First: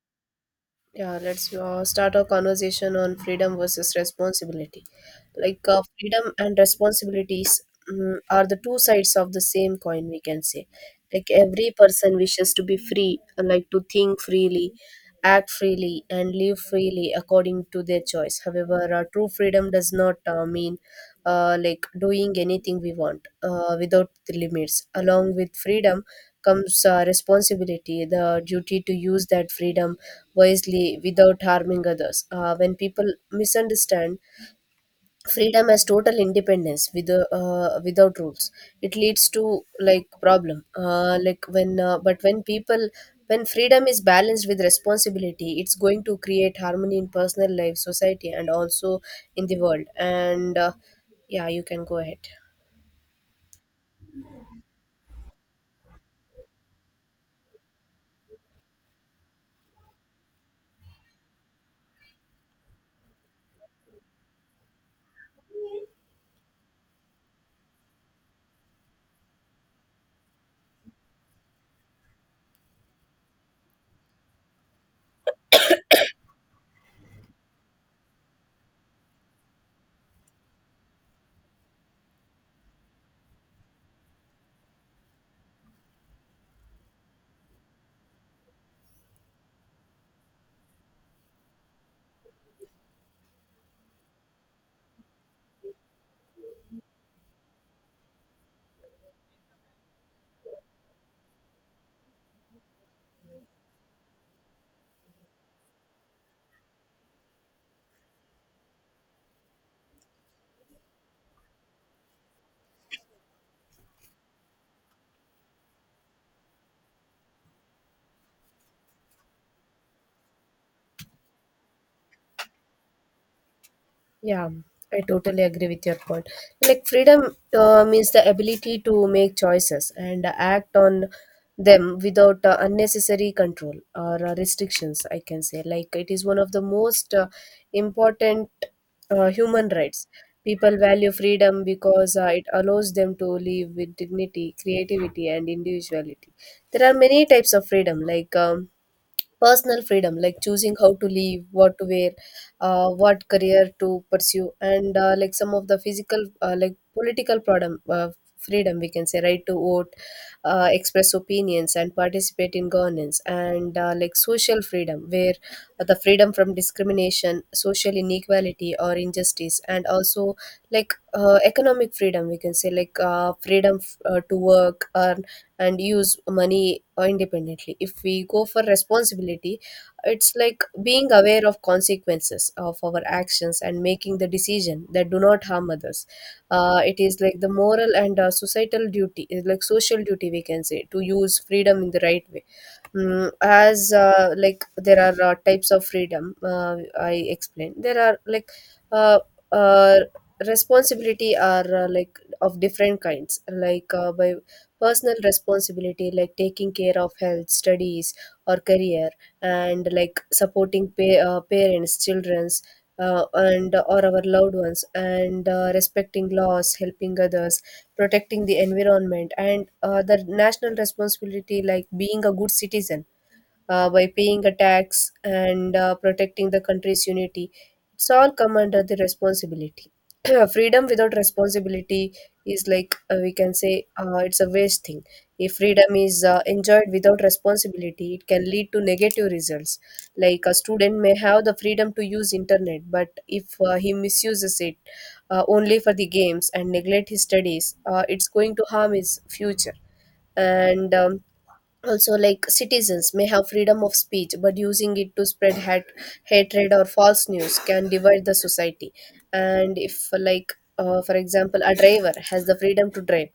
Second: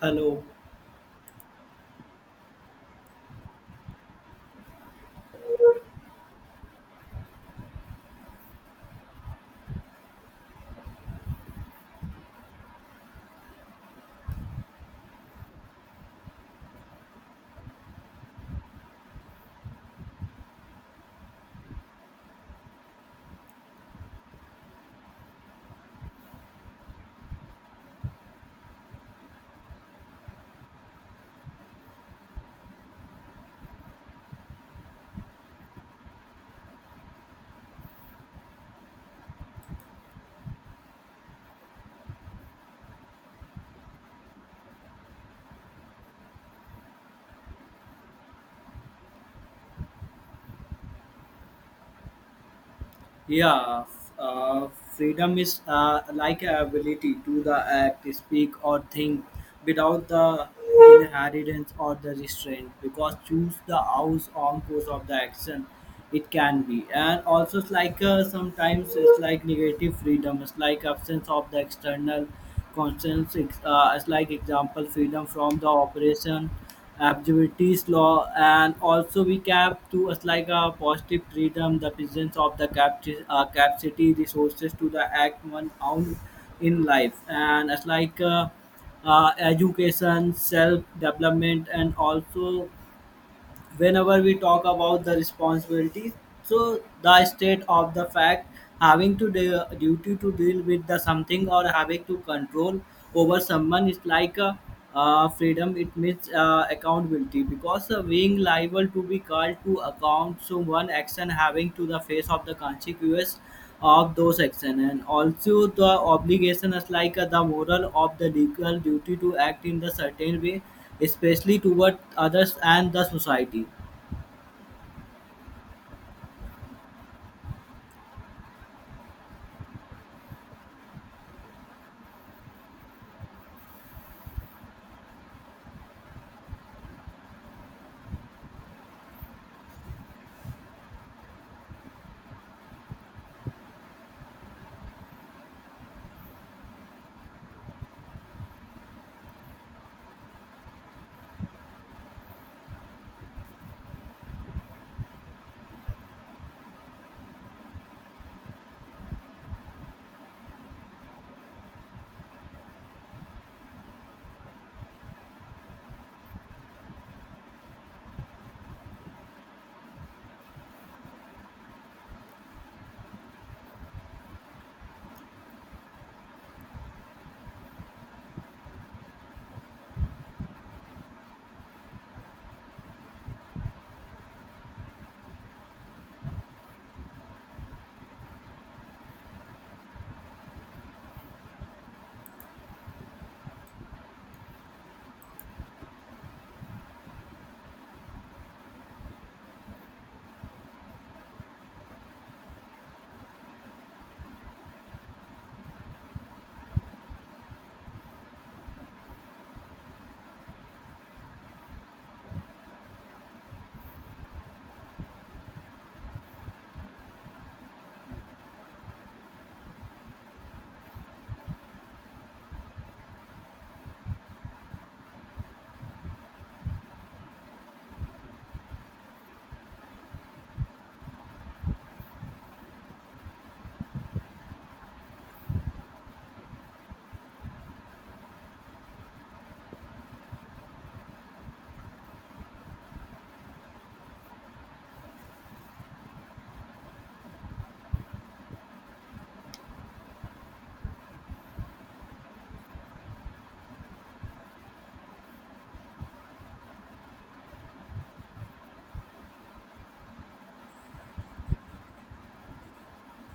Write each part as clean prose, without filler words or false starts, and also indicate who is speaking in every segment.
Speaker 1: Hello.
Speaker 2: Yeah, let's start our conversation on freedom versus responsibility. Freedom and responsibilities are the two sides of the same coin, we can say. Like, every person wishes to be free, like to think freely, act freely, and live freely according to their choice. However, true freedom does not mean like doing anything we want without the limits. Along with freedom, comes responsibility, the duty to use that freedom wisely without harming others. When people misunderstand freedom as total independence without rules, it leads to like problem. But when freedom is balanced with responsibility, it's going to create harmony in personal life, society, and also in the world. And Yeah, you can go ahead.
Speaker 1: Yeah. Freedom is like a ability to the act, speak, or think without the inheritance or the restraint. Because choose the house on course of the action, it can be. And also, it's like sometimes it's like negative freedom. It's like absence of the external Constants as like example freedom from the operation activities law, and also we cap to as like a positive freedom the presence of the capacity capacity resources to the act one own in life and as like education self development. And also whenever we talk about the responsibilities, so the state of the fact having to duty to deal with the something or having to control over someone is like a freedom. It means accountability because being liable to be called to account so one action having to the face of the consequence of those actions, and also the obligation is like the moral of the legal duty to act in the certain way, especially toward others and the society.
Speaker 2: Yeah, I totally agree with your point. Like freedom means the ability to make choices and act on them without unnecessary control or restrictions, I can say. Like it is one of the most important human rights. People value freedom because it allows them to live with dignity, creativity, and individuality. There are many types of freedom, like personal freedom like choosing how to live, what to wear, what career to pursue, and like some of the physical, like political problem, freedom we can say, right to vote, express opinions, and participate in governance, and like social freedom, where the freedom from discrimination, social inequality, or injustice, and also like economic freedom, we can say, like freedom to work or and use money independently. If we go for responsibility, it's like being aware of consequences of our actions and making the decision that do not harm others. It is like the moral and societal duty, is like social duty we can say, to use freedom in the right way. As like there are types of freedom I explained, there are like uh, uh, responsibility are like of different kinds, like by personal responsibility, like taking care of health, studies, or career, and like supporting parents, children's, and or our loved ones, and respecting laws, helping others, protecting the environment, and the national responsibility, like being a good citizen by paying a tax, and protecting the country's unity. It's all come under the responsibility. Freedom without responsibility is like we can say it's a waste thing. If freedom is enjoyed without responsibility, it can lead to negative results. Like a student may have the freedom to use internet, but if he misuses it only for the games and neglect his studies, it's going to harm his future, and also like citizens may have freedom of speech, but using it to spread hatred or false news can divide the society. And if for example, a driver has the freedom to drive,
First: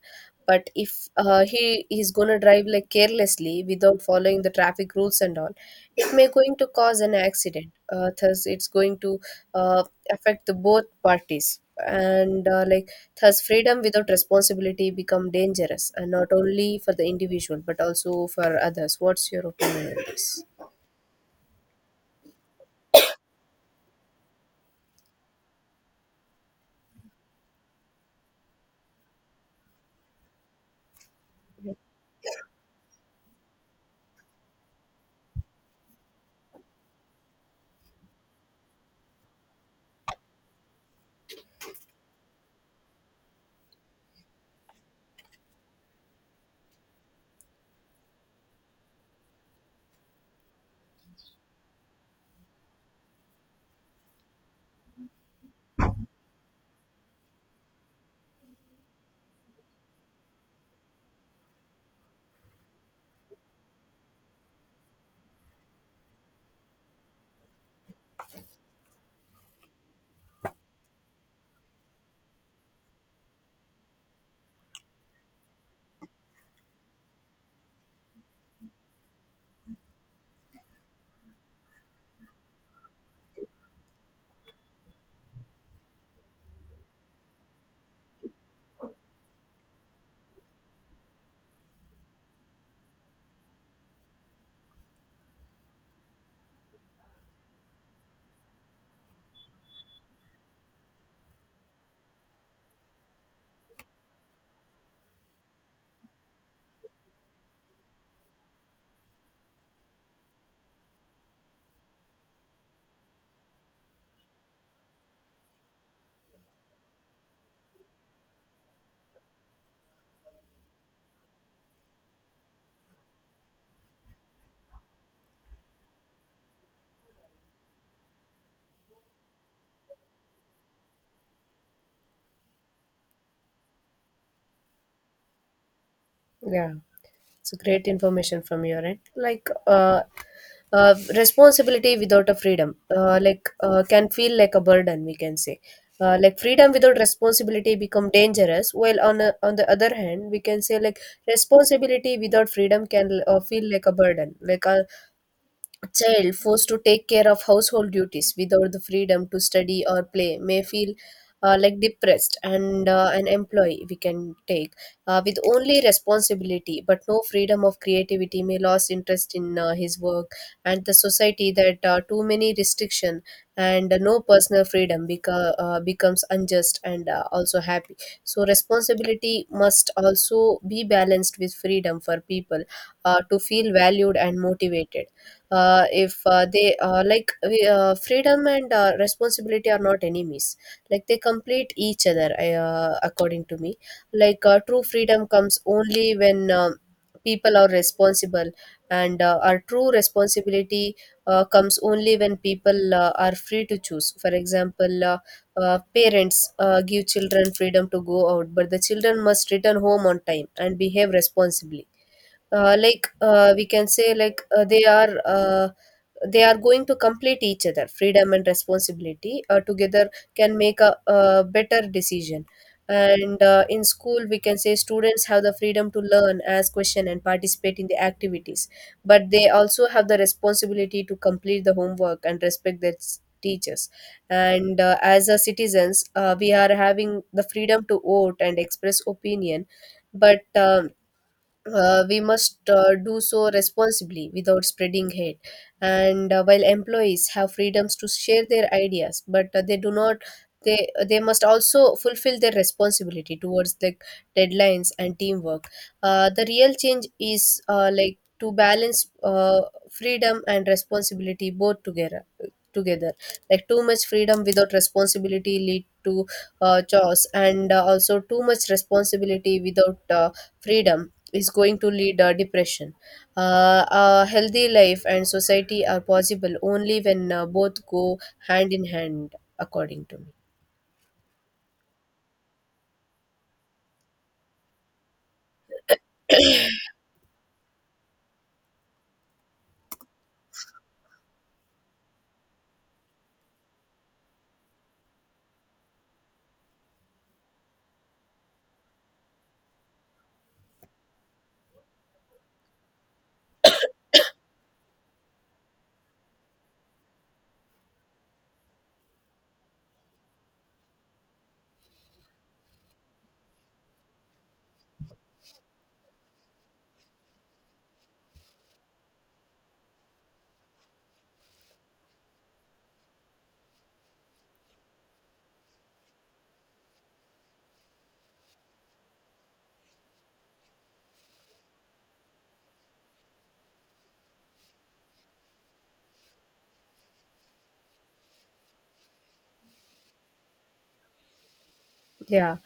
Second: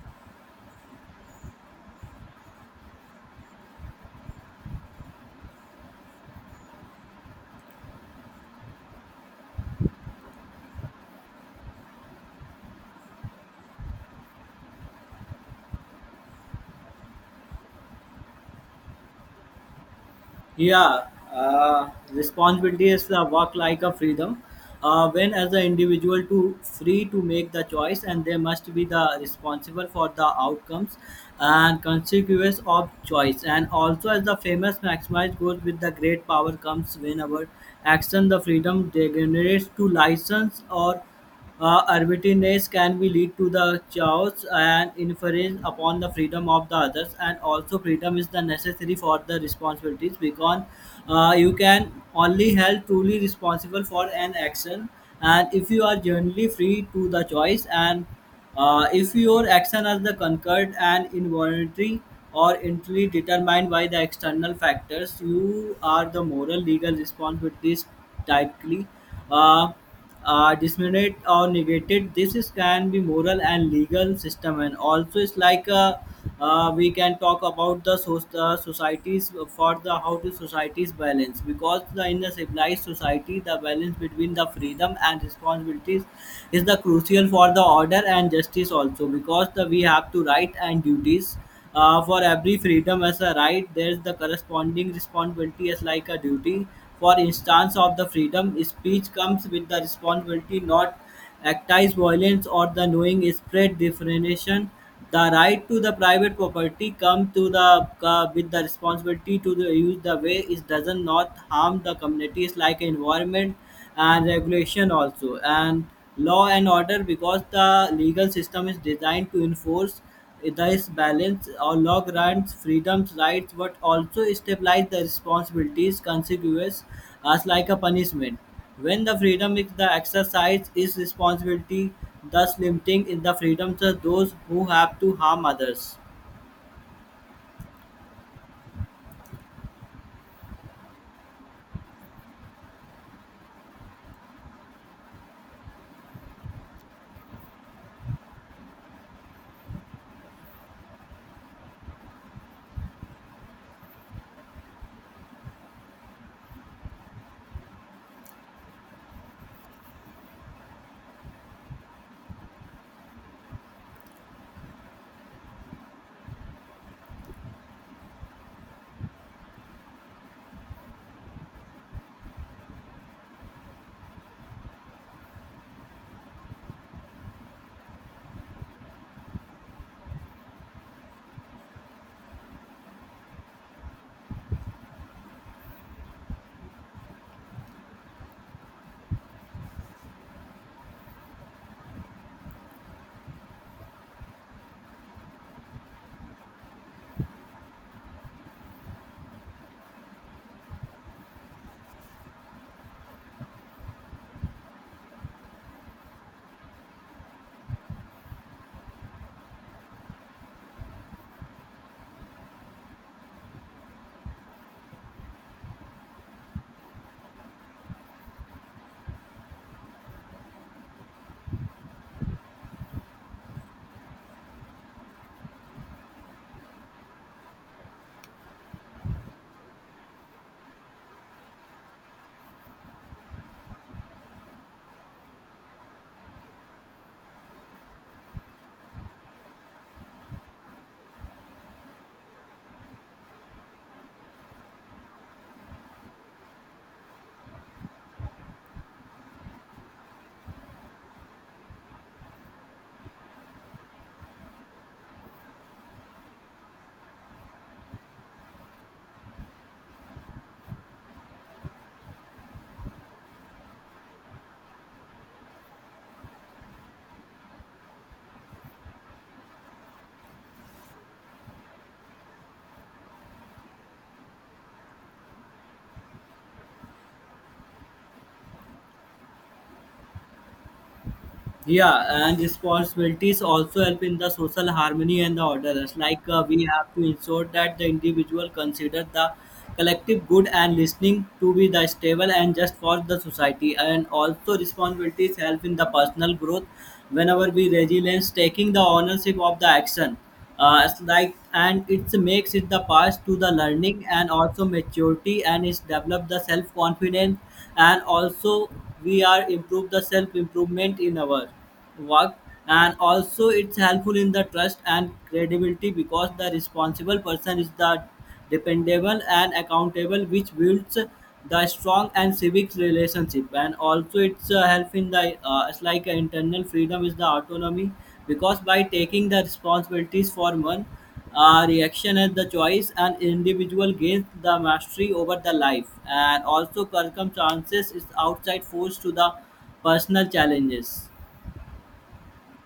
Speaker 2: but if he is going to drive like carelessly without following the traffic rules and all, it may going to cause an accident. Thus it's going to uh, affect the both parties, and like thus freedom without responsibility become dangerous, and not only for the individual but also for others. What's your opinion on this?
Speaker 1: Yeah, responsibility is work like a freedom. When as the individual to free to make the choice, and they must be the responsible for the outcomes and consequences of choice, and also as the famous maximize goes with the great power comes whenever action the freedom degenerates to license or arbitrariness, can be lead to the chaos and inference upon the freedom of the others. And also freedom is the necessary for the responsibilities because you can only held truly responsible for an action, and if you are generally free to the choice, and if your action is the concurred and involuntary or entirely determined by the external factors, you are the moral legal responsibilities tightly uh, disseminated or negated. This is, can be moral and legal system. And also it's like we can talk about the societies for the how to societies balance because the in the civilized society the balance between the freedom and responsibilities is the crucial for the order and justice also, because the we have to right and duties. For every freedom as a right, there is the corresponding responsibility as like a duty. For instance, of the freedom speech comes with the responsibility not actize violence or the knowing spread definition. The right to the private property come to the with the responsibility to the use the way it doesn't not harm the communities like environment and regulation also, and law and order because the legal system is designed to enforce. Thus, balance or allow grants freedoms, rights, but also stabilize the responsibilities consequences as like a punishment. When the freedom is the exercise is responsibility, thus limiting in the freedoms of those who have to harm others.
Speaker 2: Yeah, it's a great information from your end. Like, responsibility without a freedom, can feel like a burden, we can say. Like freedom without responsibility become dangerous, while on a, on the other hand, we can say like responsibility without freedom can feel like a burden. A child forced to take care of household duties without the freedom to study or play may feel like depressed, and an employee we can take with only responsibility but no freedom of creativity may lose interest in his work. And the society that too many restriction and no personal freedom becomes unjust and also happy. So responsibility must also be balanced with freedom for people to feel valued and motivated. If they like we, Freedom and responsibility are not enemies, like they complete each other, according to me. True freedom comes only when people are responsible, and our true responsibility comes only when people are free to choose. For example, parents give children freedom to go out, but the children must return home on time and behave responsibly. Uh, like we can say like they are They are going to complete each other. Freedom and responsibility together can make a better decision. And in school, we can say, students have the freedom to learn, ask question, and participate in the activities, but they also have the responsibility to complete the homework and respect their teachers. And as a citizens, we are having the freedom to vote and express opinion, but we must do so responsibly without spreading hate. And while employees have freedoms to share their ideas, but they do not. They must also fulfill their responsibility towards the deadlines and teamwork. The real change is like to balance freedom and responsibility both together. Together, like too much freedom without responsibility lead to chaos, and also too much responsibility without freedom is going to lead depression. A healthy life and society are possible only when both go hand in hand, according to me.
Speaker 1: Yeah, and responsibilities also help in the social harmony and the orderers. Like we have to ensure that the individual consider the collective good and listening to be the stable and just for the society. And also responsibilities help in the personal growth whenever we resilience taking the ownership of the action, it's like, and it makes it the past to the learning and also maturity, and it's developed the self confidence. And also we are improve the self improvement in our work. And also it's helpful in the trust and credibility because the responsible person is the dependable and accountable, which builds the strong and civic relationship. And also, it's help in the it's like internal freedom is the autonomy because by taking the responsibilities for one reaction as the choice, an individual gains the mastery over the life, and also circumstances is outside force to the personal challenges.
Speaker 2: Yeah,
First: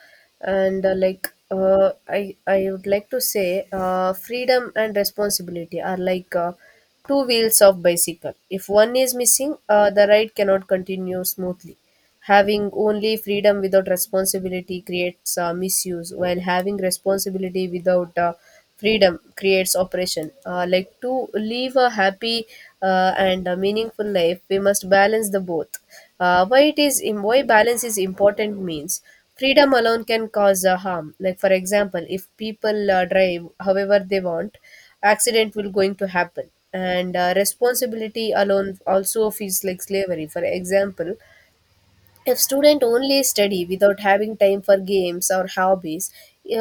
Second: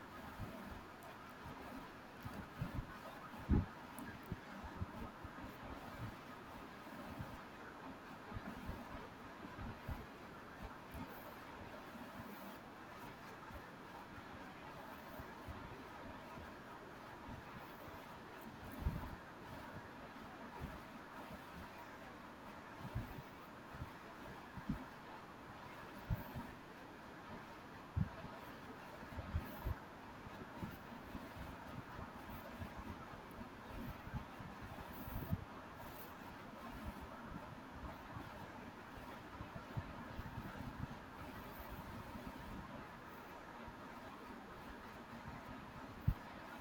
Speaker 2: and I would like to say, freedom and responsibility are like two wheels of bicycle. If one is missing, the ride cannot continue smoothly. Having only freedom without responsibility creates misuse, while having responsibility without freedom creates oppression. Like to live a happy and a meaningful life, we must balance the both. Why balance is important means freedom alone can cause harm. Like for example, if people drive however they want, accident will going to happen. And responsibility alone also feels like slavery. For example, if student only study without having time for games or hobbies,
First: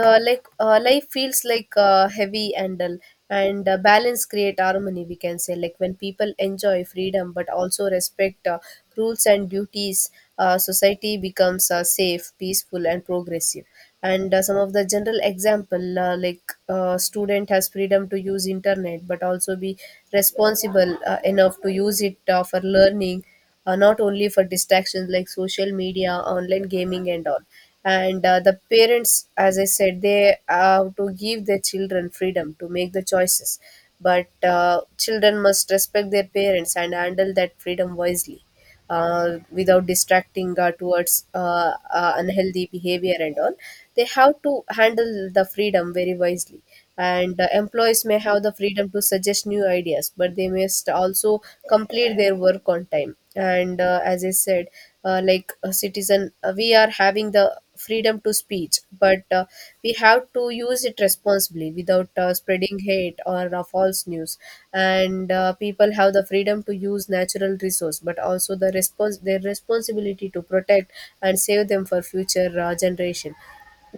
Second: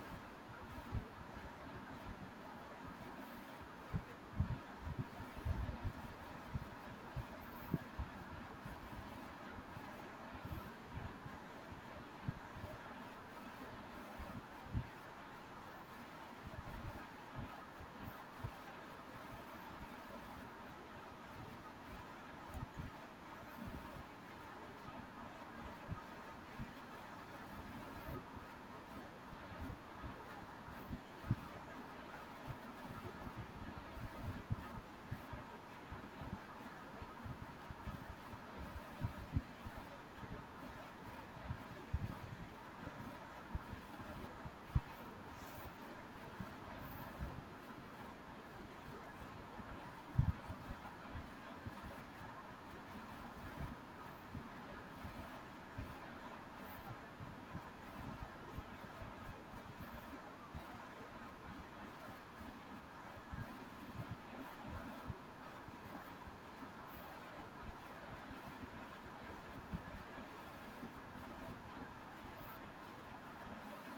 Speaker 2: life feels like heavy and dull. And balance create harmony, we can say, like when people enjoy freedom but also respect rules and duties, society becomes safe, peaceful, and progressive. And some of the general example, like student has freedom to use internet but also be responsible enough to use it for learning, not only for distractions like social media, online gaming, and all. And the parents, as I said, they have to give their children freedom to make the choices, but children must respect their parents and handle that freedom wisely, without distracting towards unhealthy behavior and all. They have to handle the freedom very wisely. And employees may have the freedom to suggest new ideas, but they must also complete their work on time. And as I said, like a citizen, we are having the freedom to speech, but we have to use it responsibly without spreading hate or false news. And people have the freedom to use natural resource, but also the response their responsibility to protect and save them for future generation.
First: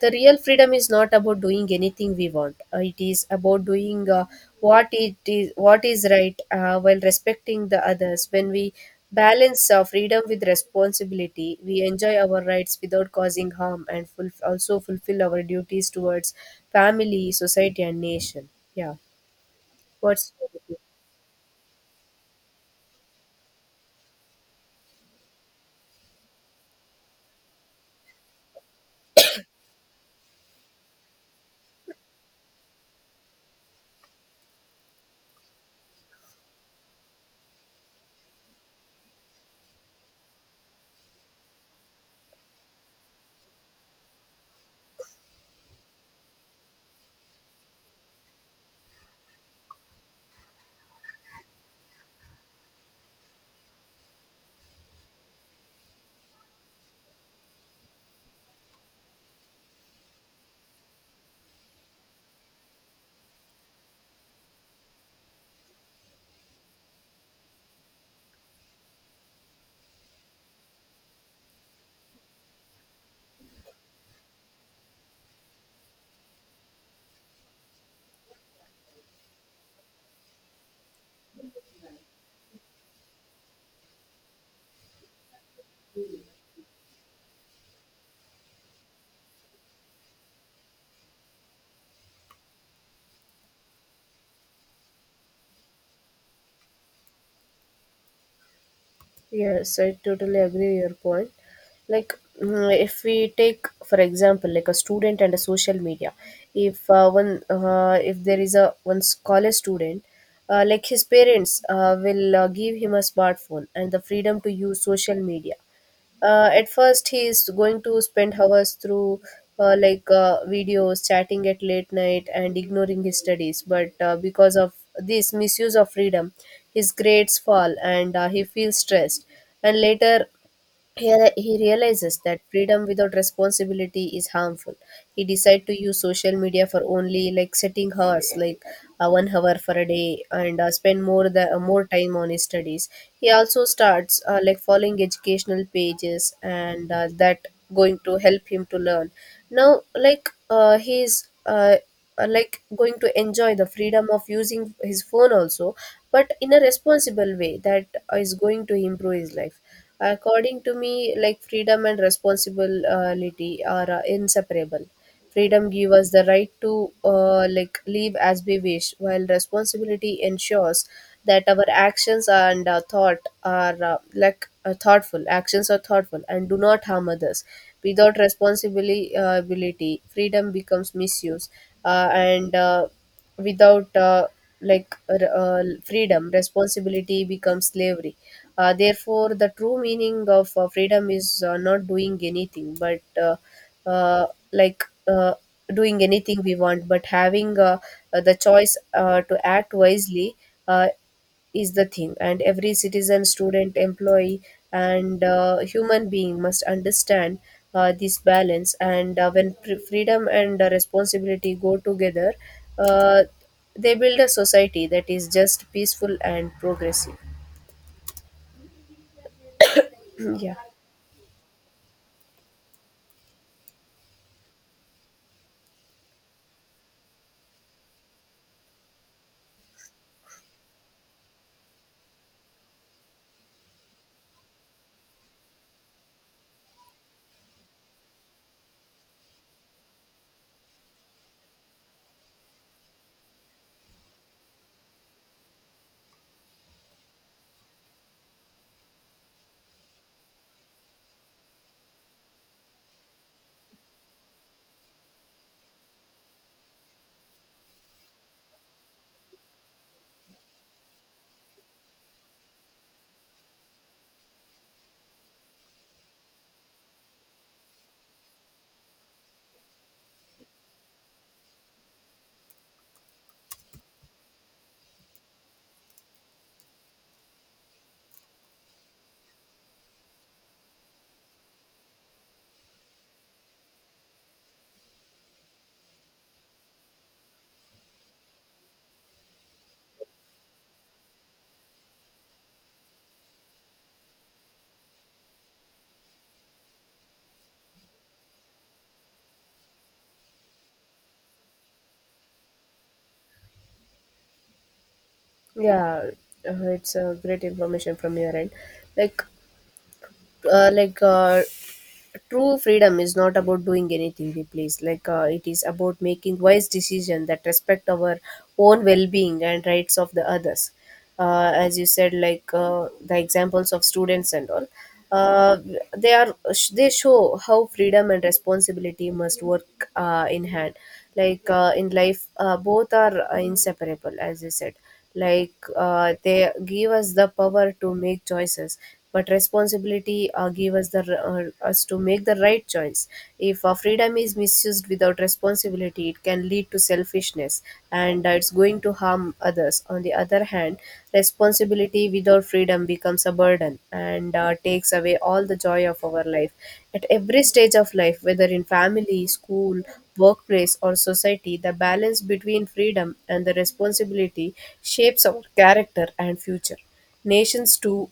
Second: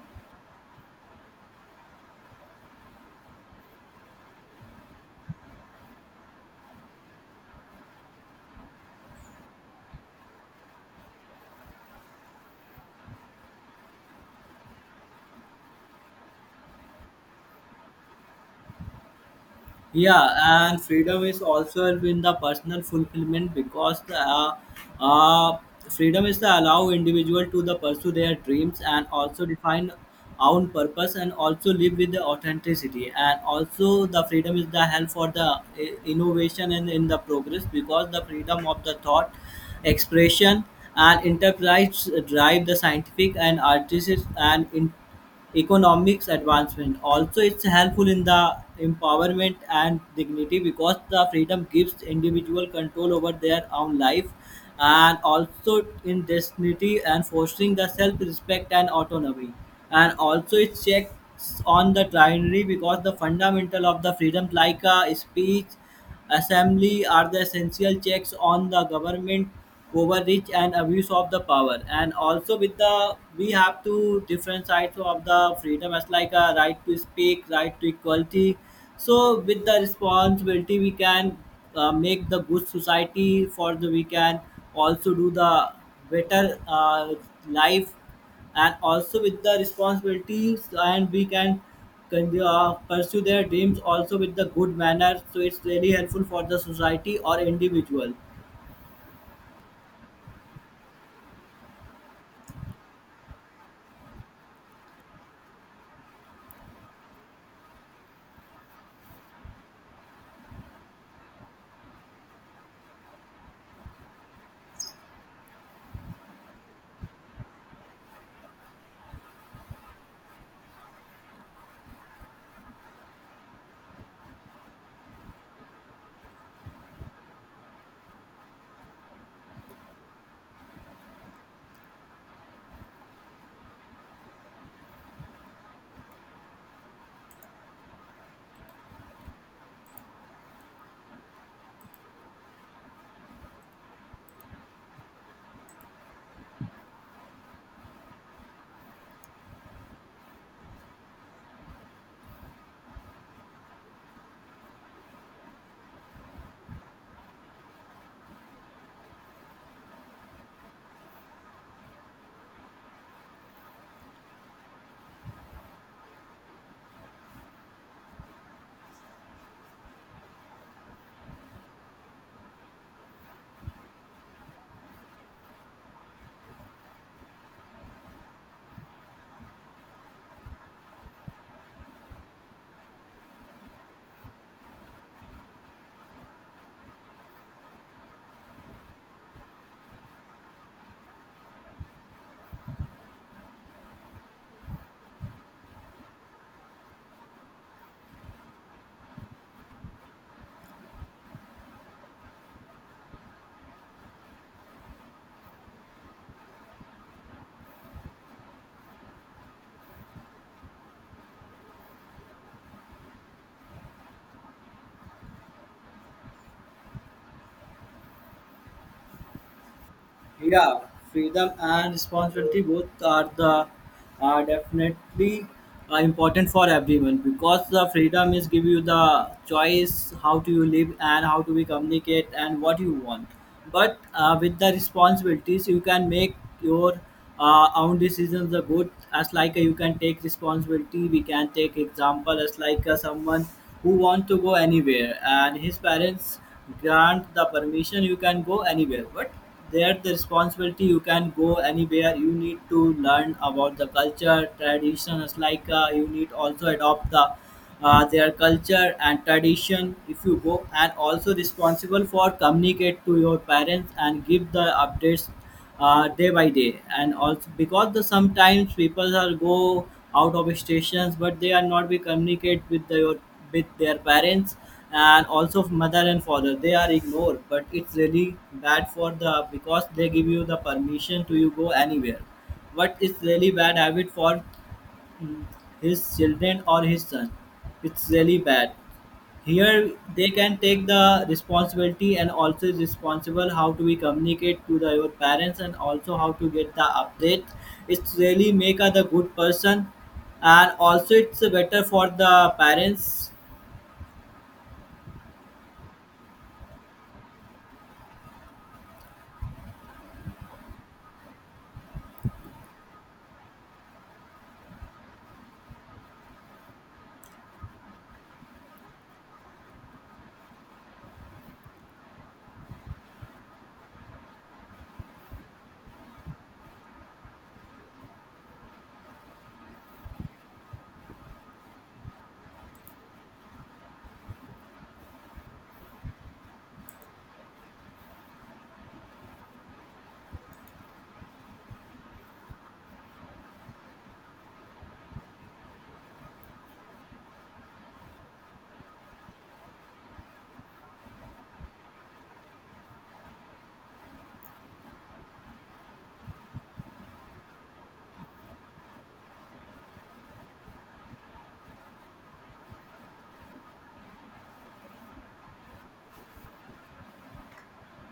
Speaker 2: The real freedom is not about doing anything we want. It is about doing what is right, while respecting the others. When we balance freedom with responsibility, we enjoy our rights without causing harm and also fulfill our duties towards family, society, and nation. Yeah. What's...
Speaker 1: Yeah, and freedom is also in the personal fulfillment because uh, freedom is to allow individual to the pursue their dreams, and also define own purpose, and also live with the authenticity. And also the freedom is the help for the innovation and in the progress because the freedom of the thought expression and enterprise drive the scientific and artistic and in economics advancement. Also, it's helpful in the empowerment and dignity because the freedom gives individual control over their own life, and also in destiny and fostering the self-respect and autonomy. And also, it checks on the tyranny because the fundamental of the freedom like speech Assembly are the essential checks on the government overreach and abuse of the power. And also with the we have two different sides of the freedom as like a right to speak, right to equality. So with the responsibility we can make the good society for the we can also do the better life, and also with the responsibilities, and we can pursue their dreams also with the good manner, so it's really helpful for the society or individual.
Speaker 2: Yes, I totally agree your point. Like, if we take, for example, like a student and a social media, if there is a one college student, like his parents will give him a smartphone and the freedom to use social media, at first he is going to spend hours through videos, chatting at late night and ignoring his studies. But because of this misuse of freedom, his grades fall and he feels stressed, and later here he realizes that freedom without responsibility is harmful. He decides to use social media for only like setting hours, like 1 hour for a day, and spend more time on his studies. He also starts like following educational pages, and that going to help him to learn. Now, like he's going to enjoy the freedom of using his phone also, but in a responsible way that is going to improve his life. According to me, like freedom and responsibility are inseparable. Freedom gives us the right to like live as we wish, while responsibility ensures that our actions and thoughtful. Actions are thoughtful and do not harm others. Without responsibility, freedom becomes misuse, and without freedom responsibility becomes slavery. Therefore the true meaning of freedom is not doing anything but uh, like doing anything we want but having the choice to act wisely uh, is the thing. And every citizen, student, employee, and human being must understand this balance. And when freedom and responsibility go together, uh, they build a society that is just, peaceful, and progressive. Yeah.
Speaker 1: Yeah, freedom and responsibility both are the are definitely important for everyone because the freedom is give you the choice how to you live and how to we communicate and what you want. But with the responsibilities, you can make your own decisions are good, as like you can take responsibility. We can take example as like someone who want to go anywhere and his parents grant the permission, you can go anywhere, but there the responsibility, you can go anywhere you need to learn about the culture traditions, like you need also adopt the their culture and tradition if you go, and also responsible for communicate to your parents and give the updates day by day. And also because the sometimes people are go out of stations but they are not be communicate your with their parents, and also mother and father they are ignored, but it's really bad for the because they give you the permission to you go anywhere, but it's really bad habit for mm, his children or his son. It's really bad. Here they can take the responsibility, and also is responsible how to we communicate to the your parents, and also how to get the update. It's really make a the good person, and also it's better for the parents.
Speaker 2: Yeah, it's a great information from your end. Like uh, like uh, true freedom is not about doing anything replace, it is about making wise decisions that respect our own well-being and rights of the others. As you said, like the examples of students and all, uh, they are they show how freedom and responsibility must work in hand. In life, both are inseparable, as you said. They give us the power to make choices, but responsibility give us the r- us to make the right choice. If freedom is misused without responsibility, it can lead to selfishness, and it's going to harm others. On the other hand, responsibility without freedom becomes a burden and takes away all the joy of our life. At every stage of life, whether in family, school, workplace, or society, the balance between freedom and the responsibility shapes our character and future. Nations, too,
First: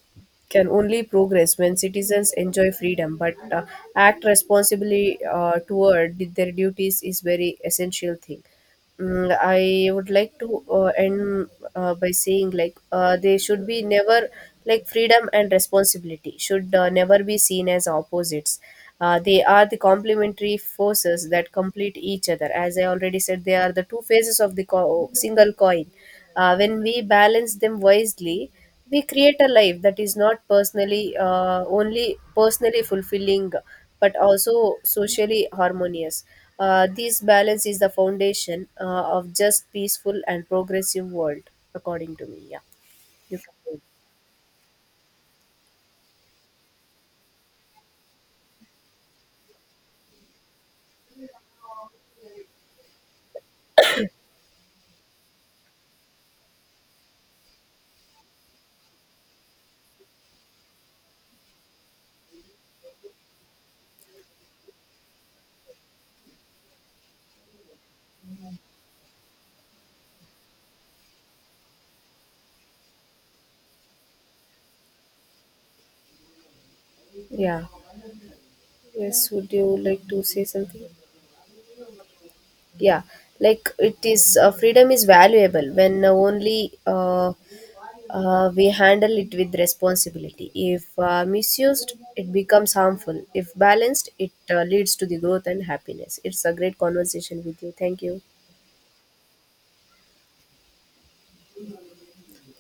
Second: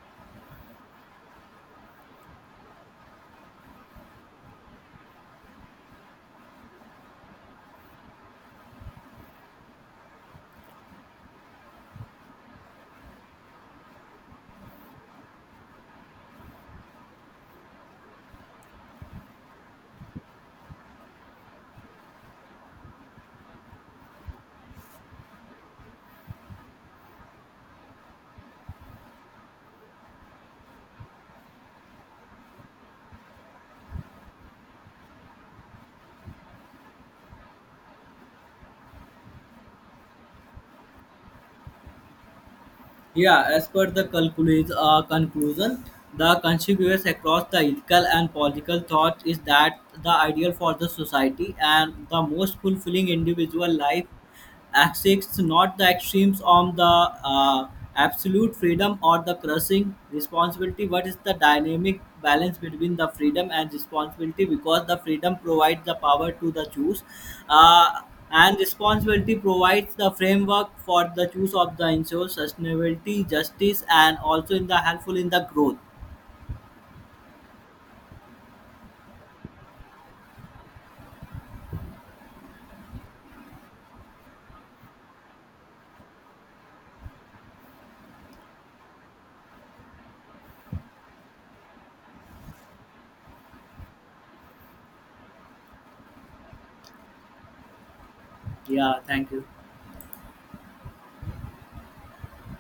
Speaker 2: can only progress when citizens enjoy freedom, but act responsibly toward their duties is very essential thing. I would like to end by saying, like freedom and responsibility should never be seen as opposites. They are the complementary forces that complete each other. As I already said, they are the two faces of the single coin. When we balance them wisely, we create a life that is not personally only personally fulfilling but also socially harmonious. This balance is the foundation of just, peaceful, and progressive world, according to me. Yeah. You
Speaker 1: Yeah, as
Speaker 2: can...
Speaker 1: per the conclusion, the conspicuous across the ethical and political thought is that the ideal for the society and the most fulfilling individual life accepts not the extremes on the absolute freedom or the crushing responsibility, but is the dynamic balance between the freedom and responsibility because the freedom provides the power to the choose. Uh, and responsibility provides the framework for the choice of the ensure sustainability justice, and also in the helpful in the growth.
Speaker 2: Yeah. Yes, would you like to say something? Yeah, like it is, freedom is valuable when only we handle it with responsibility. If misused, it becomes harmful. If balanced, it leads to the growth and happiness. It's a great conversation with you. Thank you.
Speaker 1: Yeah, thank you.